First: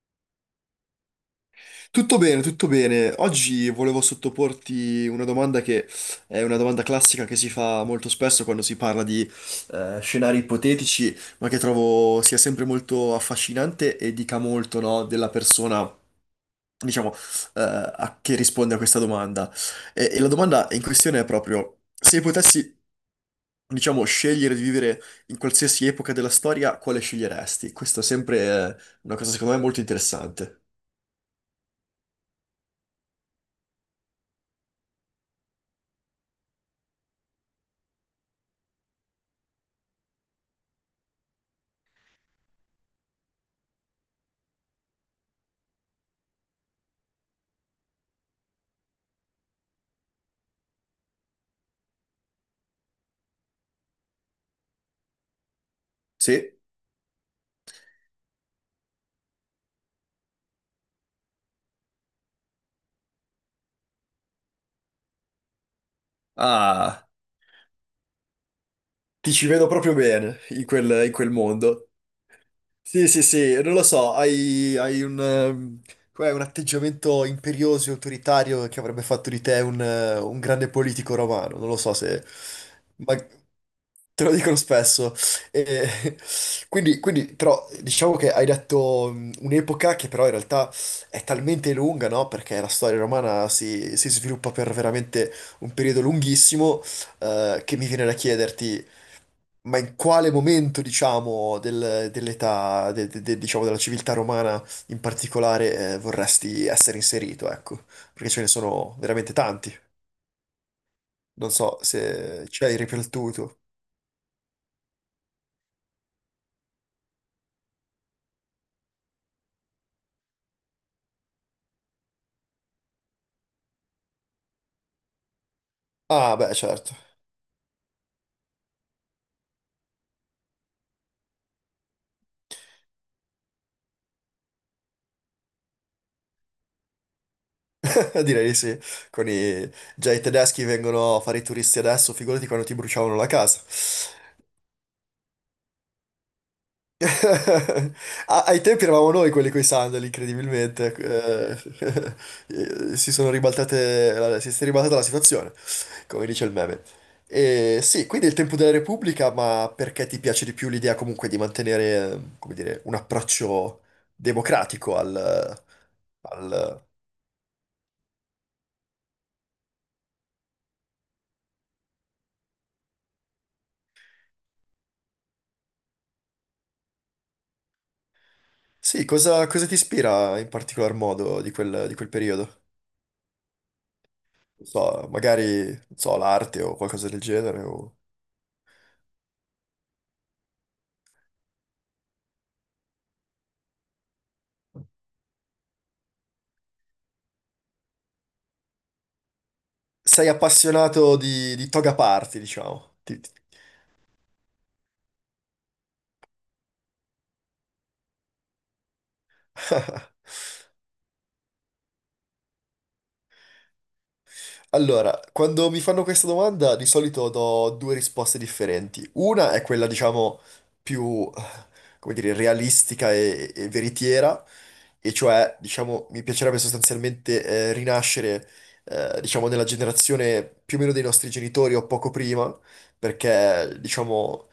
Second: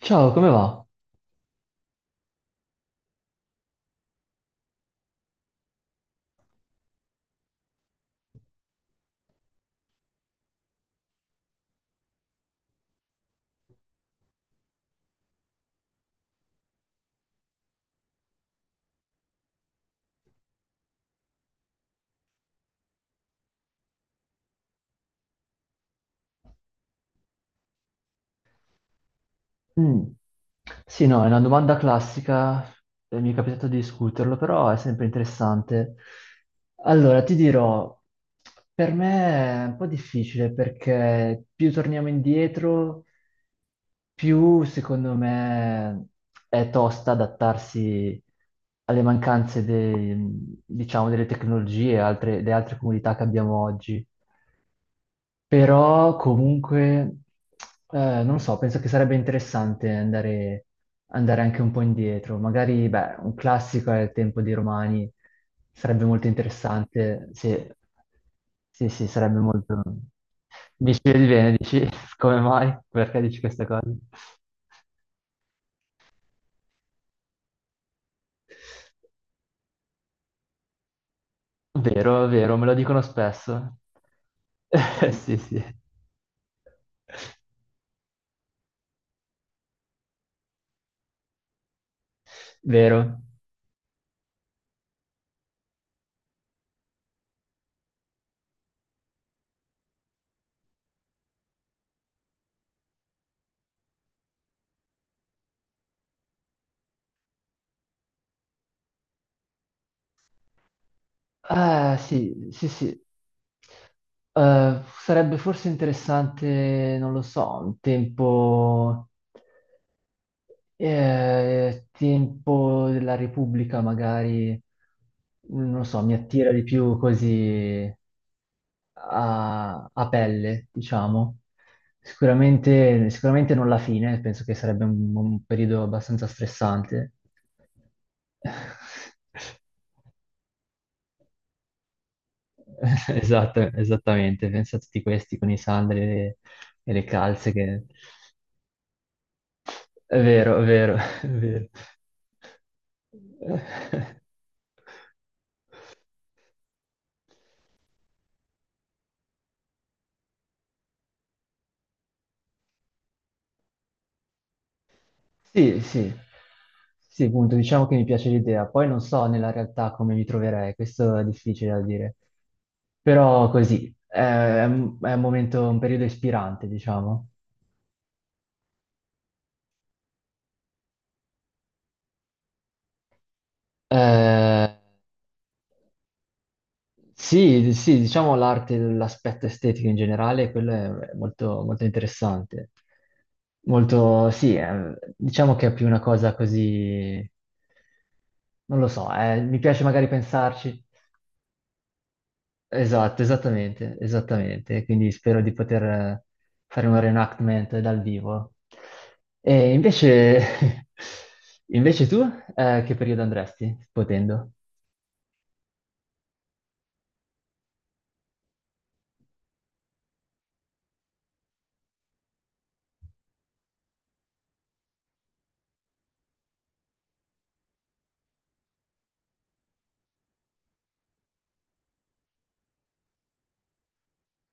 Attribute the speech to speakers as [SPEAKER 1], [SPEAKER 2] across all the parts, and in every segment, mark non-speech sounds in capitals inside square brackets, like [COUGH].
[SPEAKER 1] Ciao, come va?
[SPEAKER 2] Tutto bene, tutto bene. Oggi volevo sottoporti una domanda che è una domanda classica che si fa molto spesso quando si parla di scenari ipotetici, ma che trovo sia sempre molto affascinante e dica molto, no, della persona, diciamo, che risponde a questa domanda. E la domanda in questione è proprio, se potessi, diciamo, scegliere di vivere in qualsiasi epoca della storia, quale sceglieresti? Questa è sempre una cosa, secondo me, molto
[SPEAKER 1] Mm.
[SPEAKER 2] interessante.
[SPEAKER 1] Sì, no, è una domanda classica, mi è capitato di discuterlo, però è sempre interessante. Allora, ti dirò, per me è un po' difficile perché più torniamo indietro, più secondo me è tosta adattarsi alle diciamo, delle tecnologie e delle altre comunità che abbiamo oggi. Però
[SPEAKER 2] Sì?
[SPEAKER 1] comunque, non so, penso che sarebbe interessante andare anche un po' indietro. Magari, beh, un classico è il tempo dei Romani, sarebbe molto
[SPEAKER 2] Ah...
[SPEAKER 1] interessante. Sì, sì, sì,
[SPEAKER 2] Ti
[SPEAKER 1] sarebbe
[SPEAKER 2] ci vedo
[SPEAKER 1] molto...
[SPEAKER 2] proprio bene in
[SPEAKER 1] Dici
[SPEAKER 2] quel, in
[SPEAKER 1] vedi
[SPEAKER 2] quel
[SPEAKER 1] bene, dici
[SPEAKER 2] mondo.
[SPEAKER 1] [LAUGHS] come mai?
[SPEAKER 2] Sì,
[SPEAKER 1] Perché
[SPEAKER 2] sì,
[SPEAKER 1] dici
[SPEAKER 2] sì,
[SPEAKER 1] questa
[SPEAKER 2] non lo
[SPEAKER 1] cosa?
[SPEAKER 2] so, hai un, com'è, un atteggiamento imperioso e autoritario che avrebbe fatto di te un grande politico romano. Non lo so se...
[SPEAKER 1] Vero, vero, me lo dicono
[SPEAKER 2] Ma
[SPEAKER 1] spesso.
[SPEAKER 2] te lo dicono
[SPEAKER 1] [LAUGHS]
[SPEAKER 2] spesso.
[SPEAKER 1] Sì, sì,
[SPEAKER 2] E- [LAUGHS] quindi, però, diciamo che hai detto un'epoca che però in realtà è talmente lunga, no? Perché la storia
[SPEAKER 1] vero.
[SPEAKER 2] romana si sviluppa per veramente un periodo lunghissimo, che mi viene da chiederti... Ma in quale momento, diciamo, dell'età, diciamo, della civiltà romana in particolare, vorresti essere inserito, ecco? Perché ce ne sono veramente tanti. Non so se
[SPEAKER 1] Sì,
[SPEAKER 2] ci
[SPEAKER 1] sì,
[SPEAKER 2] hai
[SPEAKER 1] sì.
[SPEAKER 2] riflettuto.
[SPEAKER 1] Sarebbe forse interessante, non lo so, un tempo, tempo della Repubblica magari, non lo so, mi
[SPEAKER 2] Ah,
[SPEAKER 1] attira
[SPEAKER 2] beh,
[SPEAKER 1] di
[SPEAKER 2] certo.
[SPEAKER 1] più così a, a pelle, diciamo. Sicuramente, sicuramente non la fine, penso che sarebbe un periodo abbastanza stressante.
[SPEAKER 2] [LAUGHS] Direi di sì. Con i...
[SPEAKER 1] [LAUGHS]
[SPEAKER 2] Già i tedeschi vengono a fare i turisti adesso, figurati quando ti
[SPEAKER 1] [LAUGHS]
[SPEAKER 2] bruciavano la
[SPEAKER 1] Esatto,
[SPEAKER 2] casa.
[SPEAKER 1] esattamente, pensa a tutti questi con i sandali e e le calze che...
[SPEAKER 2] [LAUGHS] A- Ai tempi eravamo noi quelli coi sandali,
[SPEAKER 1] È
[SPEAKER 2] incredibilmente.
[SPEAKER 1] vero, [LAUGHS] è vero.
[SPEAKER 2] [LAUGHS] Si sono ribaltate, si è
[SPEAKER 1] [LAUGHS]
[SPEAKER 2] ribaltata la situazione, come dice il meme. E sì, quindi il tempo della Repubblica, ma perché ti piace di più l'idea comunque di mantenere, come dire, un approccio democratico al...
[SPEAKER 1] Sì, sì,
[SPEAKER 2] al-
[SPEAKER 1] sì, appunto, diciamo che mi piace l'idea. Poi non so nella realtà come mi troverei, questo è difficile da dire. Però così, è un momento, un periodo ispirante, diciamo.
[SPEAKER 2] Sì, cosa ti ispira in particolar modo di quel periodo?
[SPEAKER 1] Eh,
[SPEAKER 2] Non so, magari, non so, l'arte o qualcosa del genere
[SPEAKER 1] Sì,
[SPEAKER 2] o...
[SPEAKER 1] sì, diciamo l'arte, l'aspetto estetico in generale, quello è molto, molto interessante. Molto, sì, diciamo che è più una cosa così, non lo so, mi piace magari
[SPEAKER 2] sei
[SPEAKER 1] pensarci.
[SPEAKER 2] appassionato di toga party, diciamo.
[SPEAKER 1] Esatto, esattamente, esattamente. Quindi spero di poter fare un reenactment dal vivo. E
[SPEAKER 2] [LAUGHS]
[SPEAKER 1] invece, [LAUGHS] invece tu, che periodo andresti, potendo?
[SPEAKER 2] Allora, quando mi fanno questa domanda di solito do due risposte differenti. Una è quella, diciamo, più, come dire, realistica e veritiera, e cioè, diciamo, mi piacerebbe sostanzialmente rinascere, diciamo, nella generazione più o meno dei nostri genitori o poco prima, perché, diciamo,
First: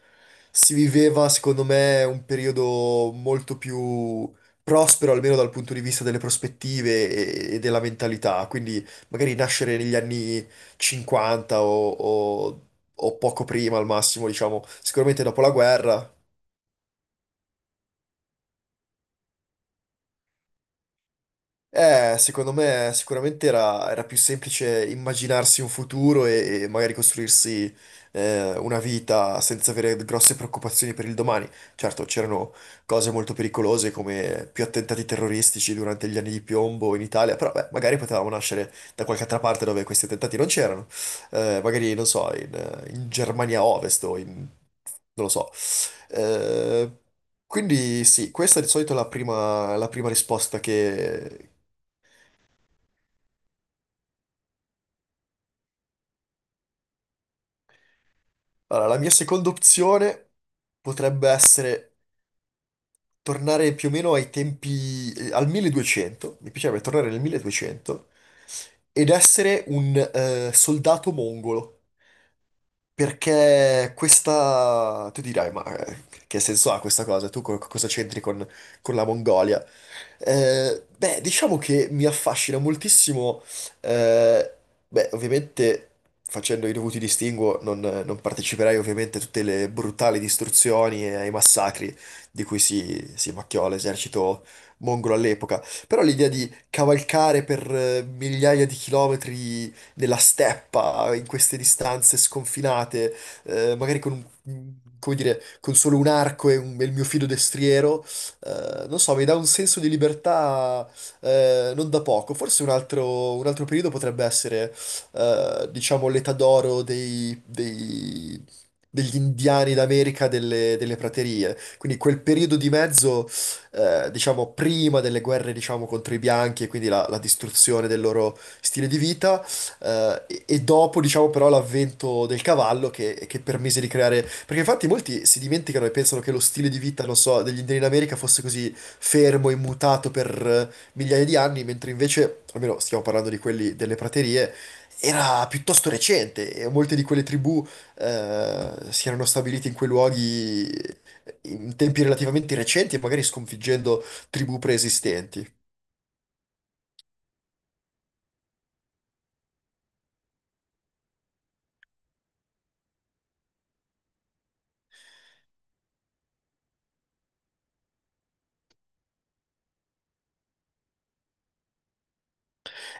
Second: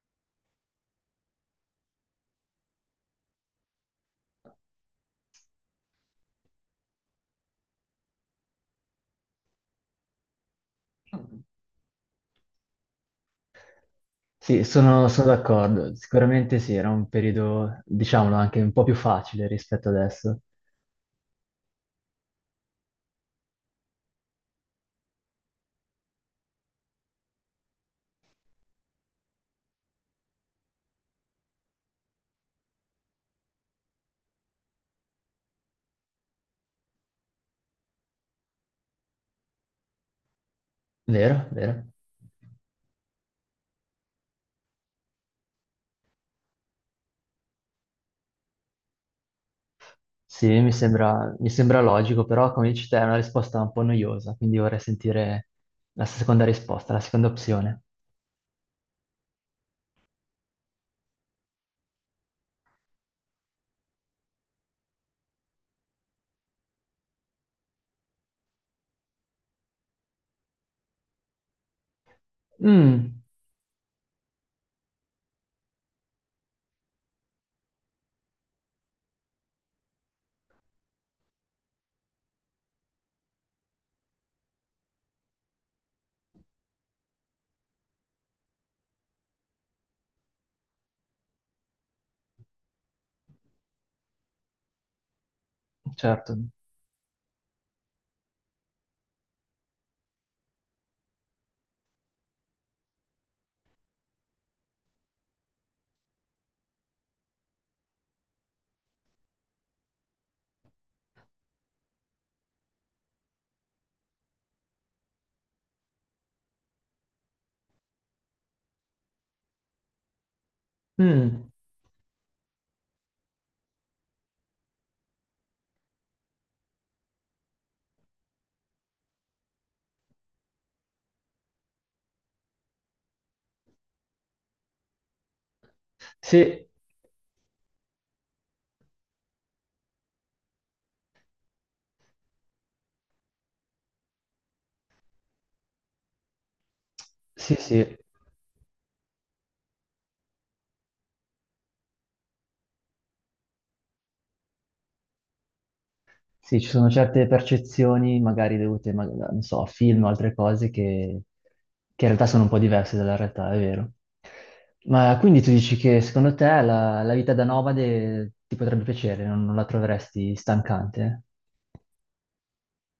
[SPEAKER 2] si viveva, secondo me, un periodo molto più prospero, almeno dal punto di vista delle prospettive e della mentalità. Quindi magari nascere negli anni 50 o poco prima al massimo,
[SPEAKER 1] Sì,
[SPEAKER 2] diciamo, sicuramente
[SPEAKER 1] sono
[SPEAKER 2] dopo la
[SPEAKER 1] d'accordo.
[SPEAKER 2] guerra.
[SPEAKER 1] Sicuramente sì, era un periodo, diciamolo, anche un po' più facile rispetto adesso.
[SPEAKER 2] Secondo me sicuramente era più semplice immaginarsi un futuro e magari costruirsi una vita senza avere grosse preoccupazioni per il domani. Certo, c'erano cose molto pericolose come più attentati terroristici durante gli anni di piombo in Italia, però beh, magari potevamo nascere da qualche altra parte dove questi attentati non c'erano.
[SPEAKER 1] Vero, vero.
[SPEAKER 2] Magari, non so, in Germania Ovest o in... non lo so. Eh, quindi sì, questa è di solito la prima
[SPEAKER 1] Sì,
[SPEAKER 2] risposta
[SPEAKER 1] mi
[SPEAKER 2] che...
[SPEAKER 1] sembra logico, però come dici te è una risposta un po' noiosa, quindi vorrei sentire la seconda risposta, la seconda opzione.
[SPEAKER 2] Allora, la mia seconda opzione potrebbe essere tornare più o meno ai tempi, al 1200, mi piacerebbe tornare nel 1200, ed essere un soldato mongolo,
[SPEAKER 1] Mm,
[SPEAKER 2] perché questa... tu dirai, ma che senso ha questa cosa? Cosa c'entri con la Mongolia? Beh, diciamo che mi affascina moltissimo, eh, beh, ovviamente facendo i dovuti distinguo non parteciperai ovviamente a tutte le brutali distruzioni e ai massacri di cui si macchiò l'esercito mongolo all'epoca, però l'idea
[SPEAKER 1] certo.
[SPEAKER 2] di cavalcare per migliaia di chilometri nella steppa, in queste distanze sconfinate, magari con come dire, con solo un arco e il mio fido destriero, non so, mi dà un senso di libertà non da poco. Forse un altro periodo potrebbe essere, diciamo, l'età d'oro degli indiani d'America delle
[SPEAKER 1] Mm,
[SPEAKER 2] praterie. Quindi quel periodo di mezzo, diciamo, prima delle guerre, diciamo, contro i bianchi e quindi la distruzione del loro stile di vita, e dopo, diciamo, però, l'avvento del cavallo che permise di creare. Perché infatti molti si dimenticano e pensano che lo
[SPEAKER 1] sì,
[SPEAKER 2] stile di vita, non so, degli indiani in America fosse così fermo e mutato per migliaia di anni, mentre invece, almeno stiamo parlando di quelli delle praterie, era piuttosto recente e molte di quelle
[SPEAKER 1] sì,
[SPEAKER 2] tribù
[SPEAKER 1] sì.
[SPEAKER 2] si erano stabilite in quei luoghi. In tempi relativamente recenti e magari sconfiggendo tribù preesistenti.
[SPEAKER 1] Sì, ci sono certe percezioni, magari dovute, non so, a film o altre cose, che in realtà sono un po' diverse dalla realtà, è vero. Ma quindi tu dici che secondo te la vita da nomade ti potrebbe piacere, non la troveresti stancante?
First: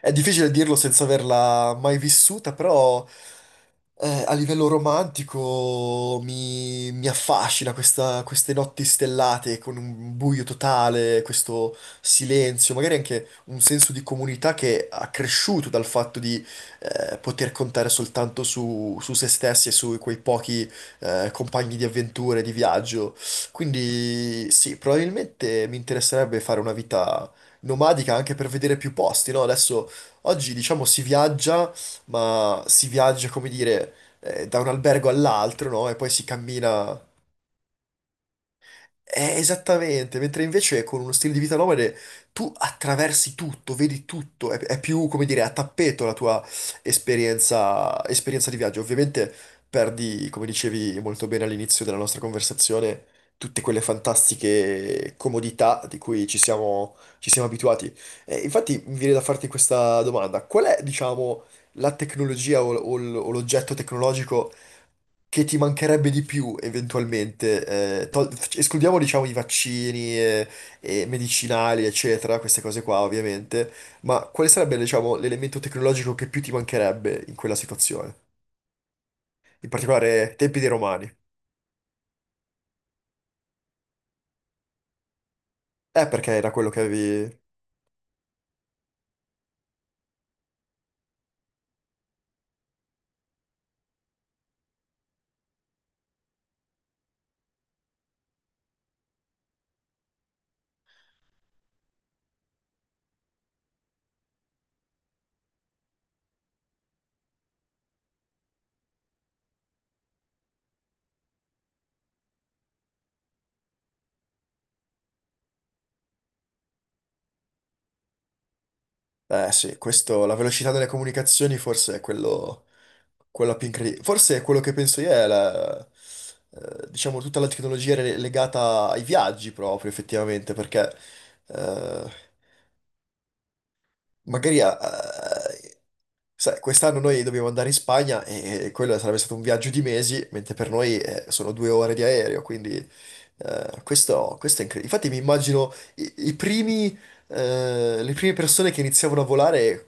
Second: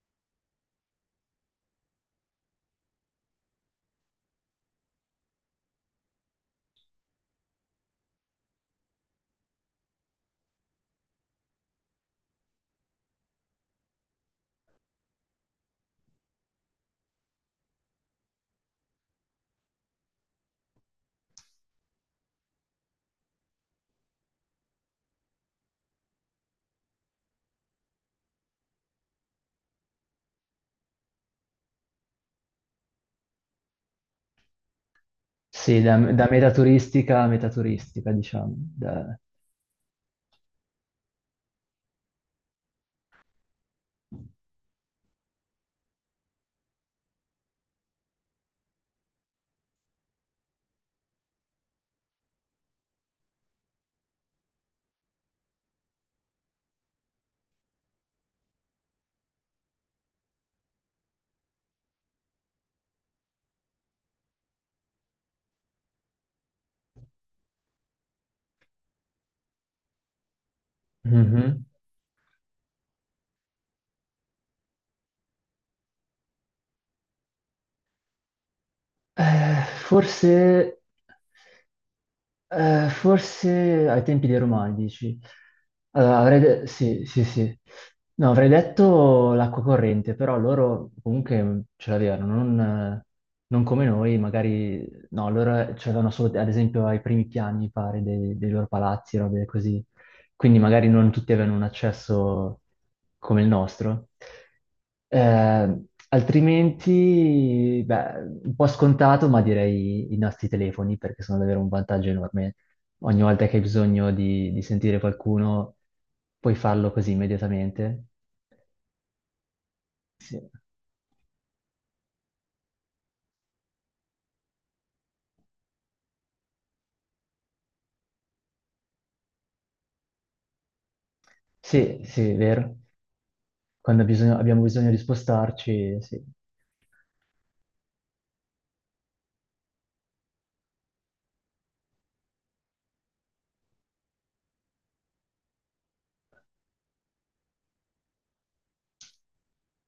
[SPEAKER 2] È difficile dirlo senza averla mai vissuta, però a livello romantico mi affascina queste notti stellate con un buio totale, questo silenzio, magari anche un senso di comunità che ha cresciuto dal fatto di poter contare soltanto su se stessi e su quei pochi compagni di avventure, di viaggio. Quindi sì, probabilmente mi interesserebbe fare una vita nomadica anche per vedere più posti, no? Adesso, oggi diciamo si viaggia, ma si viaggia, come dire, da un albergo all'altro,
[SPEAKER 1] Sì,
[SPEAKER 2] no? E poi si
[SPEAKER 1] da meta
[SPEAKER 2] cammina.
[SPEAKER 1] turistica a meta turistica, diciamo.
[SPEAKER 2] Esattamente, mentre invece con uno stile di vita nomade tu attraversi tutto, vedi tutto, è più, come dire, a tappeto la tua esperienza di viaggio. Ovviamente perdi, come dicevi molto bene all'inizio della nostra conversazione, tutte quelle fantastiche comodità di cui ci siamo abituati. Infatti mi viene da farti questa domanda, qual è, diciamo, la tecnologia o l'oggetto tecnologico che ti mancherebbe di più eventualmente, eh, tol- escludiamo diciamo i vaccini e
[SPEAKER 1] Mhm.
[SPEAKER 2] medicinali, eccetera, queste cose qua ovviamente, ma quale sarebbe diciamo l'elemento tecnologico che più ti mancherebbe in quella situazione? In particolare tempi dei
[SPEAKER 1] Forse.
[SPEAKER 2] Romani.
[SPEAKER 1] Forse ai tempi dei Romani, dici? Allora,
[SPEAKER 2] Perché era quello che
[SPEAKER 1] sì, sì,
[SPEAKER 2] avevi...
[SPEAKER 1] sì. No, avrei detto l'acqua corrente, però loro comunque ce l'avevano, non, non come noi, magari... No, loro ce l'avevano solo, ad esempio, ai primi piani, mi pare, dei loro palazzi, robe così quindi magari non tutti avevano un accesso come il nostro. Eh, altrimenti, beh, un po' scontato, ma direi i nostri telefoni perché sono davvero un vantaggio enorme. Ogni volta che hai bisogno di sentire qualcuno, puoi farlo così immediatamente.
[SPEAKER 2] Eh sì, questo, la
[SPEAKER 1] Sì,
[SPEAKER 2] velocità delle comunicazioni forse è quello più incredibile. Forse è quello che penso io è la... diciamo tutta la tecnologia legata ai viaggi proprio effettivamente perché
[SPEAKER 1] sì,
[SPEAKER 2] eh,
[SPEAKER 1] sì, è vero.
[SPEAKER 2] magari
[SPEAKER 1] Abbiamo
[SPEAKER 2] a-
[SPEAKER 1] bisogno di
[SPEAKER 2] a-
[SPEAKER 1] spostarci, sì.
[SPEAKER 2] sai, quest'anno noi dobbiamo andare in Spagna e quello sarebbe stato un viaggio di mesi, mentre per noi sono 2 ore di aereo, quindi questo è incredibile. Infatti mi immagino i primi, le prime persone che iniziavano a volare,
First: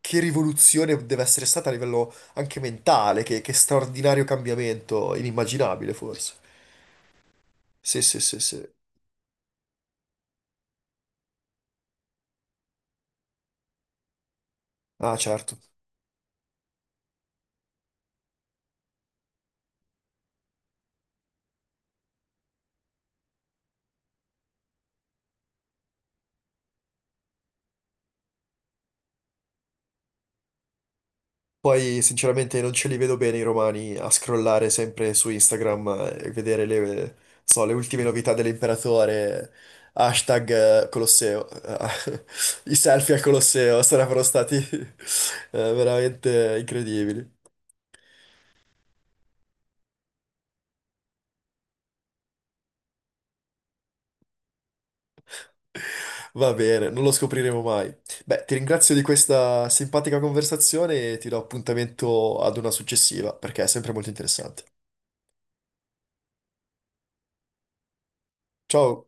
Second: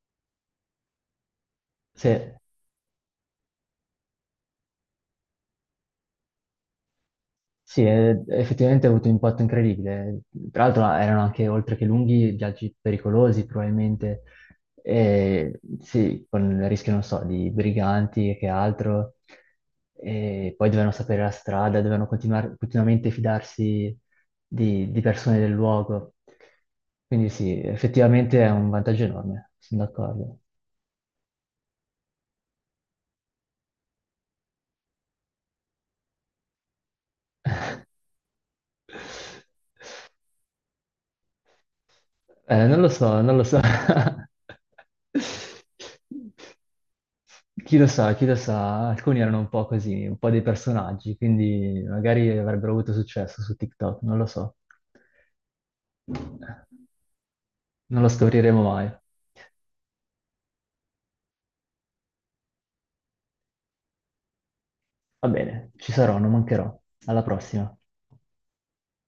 [SPEAKER 2] che rivoluzione deve essere stata a livello
[SPEAKER 1] Sì.
[SPEAKER 2] anche mentale, che straordinario cambiamento, inimmaginabile forse.
[SPEAKER 1] Sì,
[SPEAKER 2] Sì, sì, sì, sì.
[SPEAKER 1] effettivamente ha avuto un impatto incredibile. Tra l'altro erano anche, oltre che lunghi, viaggi pericolosi probabilmente.
[SPEAKER 2] Ah, certo.
[SPEAKER 1] E, sì, con il rischio, non so, di briganti e che altro. E poi dovevano sapere la strada, dovevano continuamente fidarsi di persone del luogo. Quindi sì, effettivamente è un vantaggio enorme, sono d'accordo.
[SPEAKER 2] Poi sinceramente non ce li vedo bene i romani a scrollare sempre su Instagram e vedere le, so, le ultime novità dell'imperatore, hashtag Colosseo, [LAUGHS] i
[SPEAKER 1] Non lo
[SPEAKER 2] selfie
[SPEAKER 1] so,
[SPEAKER 2] al
[SPEAKER 1] non lo so.
[SPEAKER 2] Colosseo sarebbero
[SPEAKER 1] [LAUGHS]
[SPEAKER 2] stati [LAUGHS] veramente incredibili.
[SPEAKER 1] Chi lo sa, alcuni erano un po' così, un po' dei personaggi, quindi magari avrebbero avuto successo su TikTok, non lo so.
[SPEAKER 2] Va bene, non lo scopriremo mai.
[SPEAKER 1] Non lo
[SPEAKER 2] Beh, ti
[SPEAKER 1] scopriremo mai.
[SPEAKER 2] ringrazio di questa simpatica conversazione e ti do appuntamento ad una successiva perché è sempre molto interessante.
[SPEAKER 1] Va bene, ci sarò, non mancherò. Alla prossima.
[SPEAKER 2] Ciao!